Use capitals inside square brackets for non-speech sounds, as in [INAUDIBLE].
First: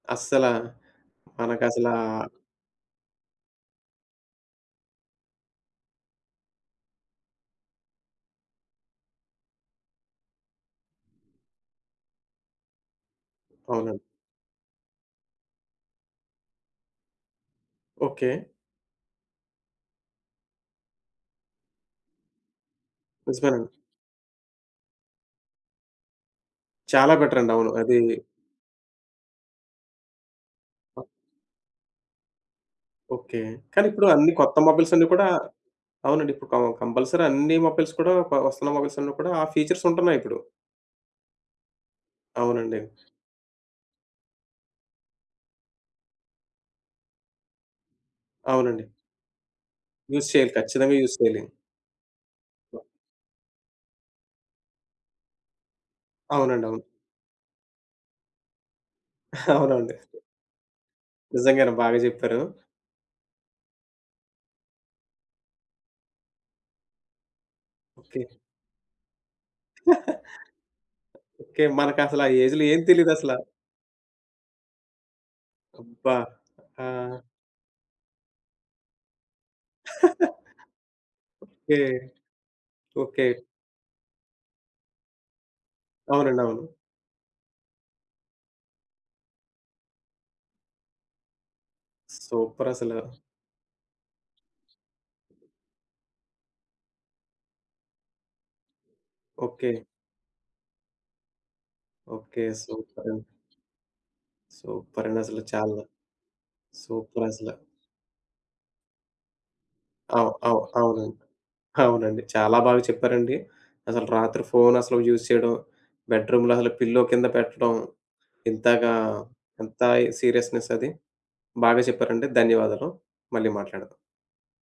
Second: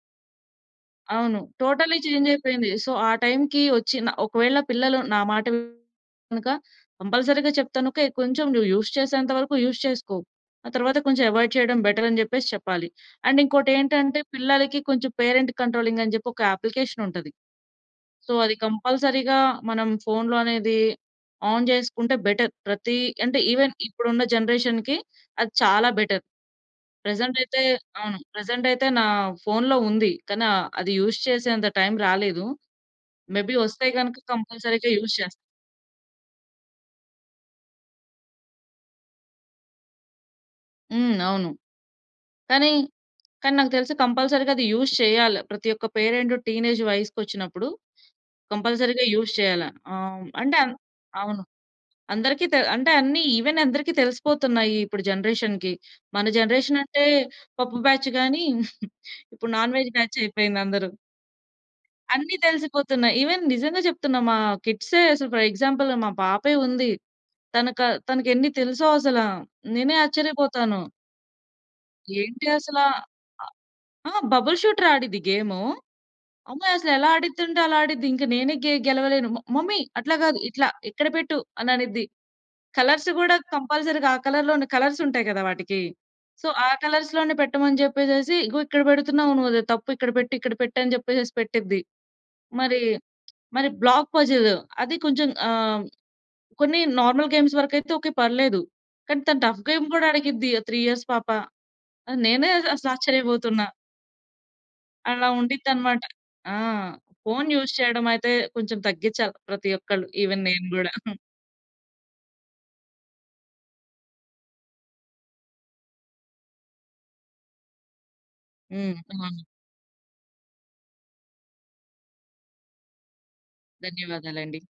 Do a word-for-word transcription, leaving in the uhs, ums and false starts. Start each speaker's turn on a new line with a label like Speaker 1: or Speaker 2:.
Speaker 1: అస్సల.
Speaker 2: అవును.
Speaker 1: మనకసలా
Speaker 2: totally చెంజైపోయింది. So ఆ టైంకి ఒచ్చి న ఒకవేళ పిల్లలు నా మాట వినక కంపల్సరీ‌గా చెప్తాను ఓకే. కొంచెం నువ్వు యూజ్ చేసేంత వరకు యూజ్ చేసుకో. ఆ తరువాత కొంచెం అవాయిడ్ చేయడం బెటర్ అని జెప్పేసి చెప్పాలి. అండ్
Speaker 1: అవునండి.
Speaker 2: ఇంకోటేంటంటే పిల్లలకి కొంచెం పేరెంట్ కంట్రోలింగ్ అని జెప్పి, ఒక అప్లికేషన్ ఉంటది.
Speaker 1: ఓకే.
Speaker 2: సో అది కంపల్సరీ‌గా మనం ఫోనులో అనేది ఆన్ జేసుకుంటే బెటర్ ప్రతి అంటే,
Speaker 1: నిజమేనండి.
Speaker 2: ఈవెన్ ఇప్పుడు ఉన్న జనరేషన్‌కి అది చాలా బెటర్.
Speaker 1: చాలా
Speaker 2: ప్రెజెంట్
Speaker 1: బెటర్ అండి.
Speaker 2: అయితే
Speaker 1: అవును. అదీ
Speaker 2: అవును. ప్రెజెంట్ అయితే నా ఫోనులో ఉంది కనా అది
Speaker 1: ఆ
Speaker 2: యూజ్ చేసేంత టైం రాలేదు.
Speaker 1: ఓకే.
Speaker 2: మేబి
Speaker 1: కానీ
Speaker 2: ఒస్తే
Speaker 1: ఇప్పుడు
Speaker 2: గనుక
Speaker 1: అన్ని కొత్త
Speaker 2: కంపల్సరీ‌గా
Speaker 1: మొబైల్స్ అన్ని
Speaker 2: యూజ్
Speaker 1: కూడా
Speaker 2: చేస్తాను.
Speaker 1: అవునండి. ఇప్పుడు క కంపల్సరీ అన్ని మొబైల్స్ కూడా కొ ఒస్తున్న మొబైల్స్ అన్ని కూడా ఆ ఫీచర్స్ ఉంటున్నాయి ఇప్పుడు.
Speaker 2: హ్మ్. అవును. కానీ,
Speaker 1: అవునండి.
Speaker 2: కానీ నాకు తెలిసి కంపల్సరీ‌గా అది యూజ్ చేయాలి. ప్రతి ఒక్క పేరెంట్ టీనేజ్ వయసుక్కొచ్చినప్పుడు
Speaker 1: అవునండి.
Speaker 2: కంపల్సరీ‌గా యూజ్ చేయాల. ఆహ్, హ్మ్,
Speaker 1: యూజ్ చేయాలి.
Speaker 2: అంటే అంద్
Speaker 1: ఖచ్చితంగా యూజ్ చేయాలి.
Speaker 2: అవును. అందరికీ తే అంటే అన్ని ఈవెన్ అందరికి తెలిసిపోతున్నాయి ఇప్పుడు జనరేషన్‌కి. మన
Speaker 1: అవునండి.
Speaker 2: జనరేషన్
Speaker 1: అవును.
Speaker 2: అంటే పప్పు బ్యాచ్ గాని [CHUCKLES] ఇప్పుడు నాన్ వెజ్
Speaker 1: అవునండి.
Speaker 2: బ్యాచ్ అయిపోయింది అందరు.
Speaker 1: నిజంగానే. బాగా
Speaker 2: అన్ని
Speaker 1: జెప్పారు.
Speaker 2: తెలిసిపోతున్నాయి. ఈవెన్ నిజంగా జెప్తున్నా మా కిడ్సే అసలు ఫర్ ఎగ్జాంపుల్ మా పాపే ఉంది. తనక
Speaker 1: ఓకే.
Speaker 2: తనకెన్ని తెలుసో అసల. నేనే ఆశ్చర్యపోతాను.
Speaker 1: [CHUCKLES] ఓకే. మనకసల ఆ
Speaker 2: ఏంటి
Speaker 1: ఏజ్‌లో
Speaker 2: అసల.
Speaker 1: ఏం తెలియదు అసల.
Speaker 2: అ ఆ! బబుల్ షూటర్ ఆడిద్ది గేము.
Speaker 1: అబ్బా!
Speaker 2: అమ్మాయి అసలు ఎలా
Speaker 1: ఆ!
Speaker 2: అడిదంటే అలా ఆడిద్ది. ఇంకా నేనే గే గెలవలేను. మ మమ్మీ అట్లా గాదు
Speaker 1: [CHUCKLES]
Speaker 2: ఇట్లా ఇక్కడ పెట్టు అని
Speaker 1: ఓకే.
Speaker 2: అనిద్ది. Colours
Speaker 1: okay.
Speaker 2: గూడా కంపల్సరీగా ఆ కలర్‌లోనే కలర్స్ ఉంటాయి గదా! వాటికి.
Speaker 1: అవునండి.
Speaker 2: సో, ఆ
Speaker 1: అవును.
Speaker 2: కలర్స్‌లోనే పెట్టమని జెప్పేసేసి "ఇగో ఇక్కడ బెడుతున్నావు నువ్వది తప్పు ఇక్కడ పెట్టు ఇక్కడ పెట్టు" అని జెప్పేసేసి పెట్టిది.
Speaker 1: సూపర్
Speaker 2: మరి
Speaker 1: అసలు.
Speaker 2: మరి బ్లాక్ పజిల్ అది కొంచెం. ఆహ్, కొన్ని నార్మల్ గేమ్స్ వరకైతే ఓకే పర్లేదు. కానీ తను టఫ్
Speaker 1: ఓకే.
Speaker 2: గేమ్ గూడా అడిగిద్ది. ఆ త్రీ ఇయర్స్ పాప. ఆహ్,
Speaker 1: ఓకే.
Speaker 2: నేనే అసలు
Speaker 1: సూపరండి.
Speaker 2: ఆశ్చర్యబోతున్నా.
Speaker 1: సూపరండి
Speaker 2: అలా
Speaker 1: అసలు. చాలా
Speaker 2: ఉండిద్దన్నమాట. ఆ!
Speaker 1: సూపర్ అసల.
Speaker 2: ఫోను యూజ్ చేయడం అయితే కొంచెం తగ్గించాలి. ప్రతి ఒక్కళ్ళు
Speaker 1: అవు
Speaker 2: ఈవెన్
Speaker 1: అవు
Speaker 2: నేను గూడా. [CHUCKLES]
Speaker 1: అవునండి. అవునండి. చాలా బాగా చెప్పారండి. అసలు రాత్రి ఫోను అసలు యూజ్ చేయడం బెడ్రూమ్‌లో అసలు పిల్లో కింద పెట్టడం ఇంతగా
Speaker 2: హ్మ్. అవును.
Speaker 1: ఎంత సీరియస్నెస్ అది! బాగా చెప్పారండి ధన్యవాదాలు. మళ్ళీ మాట్లాడదాం.
Speaker 2: ధన్యవాదాలండి.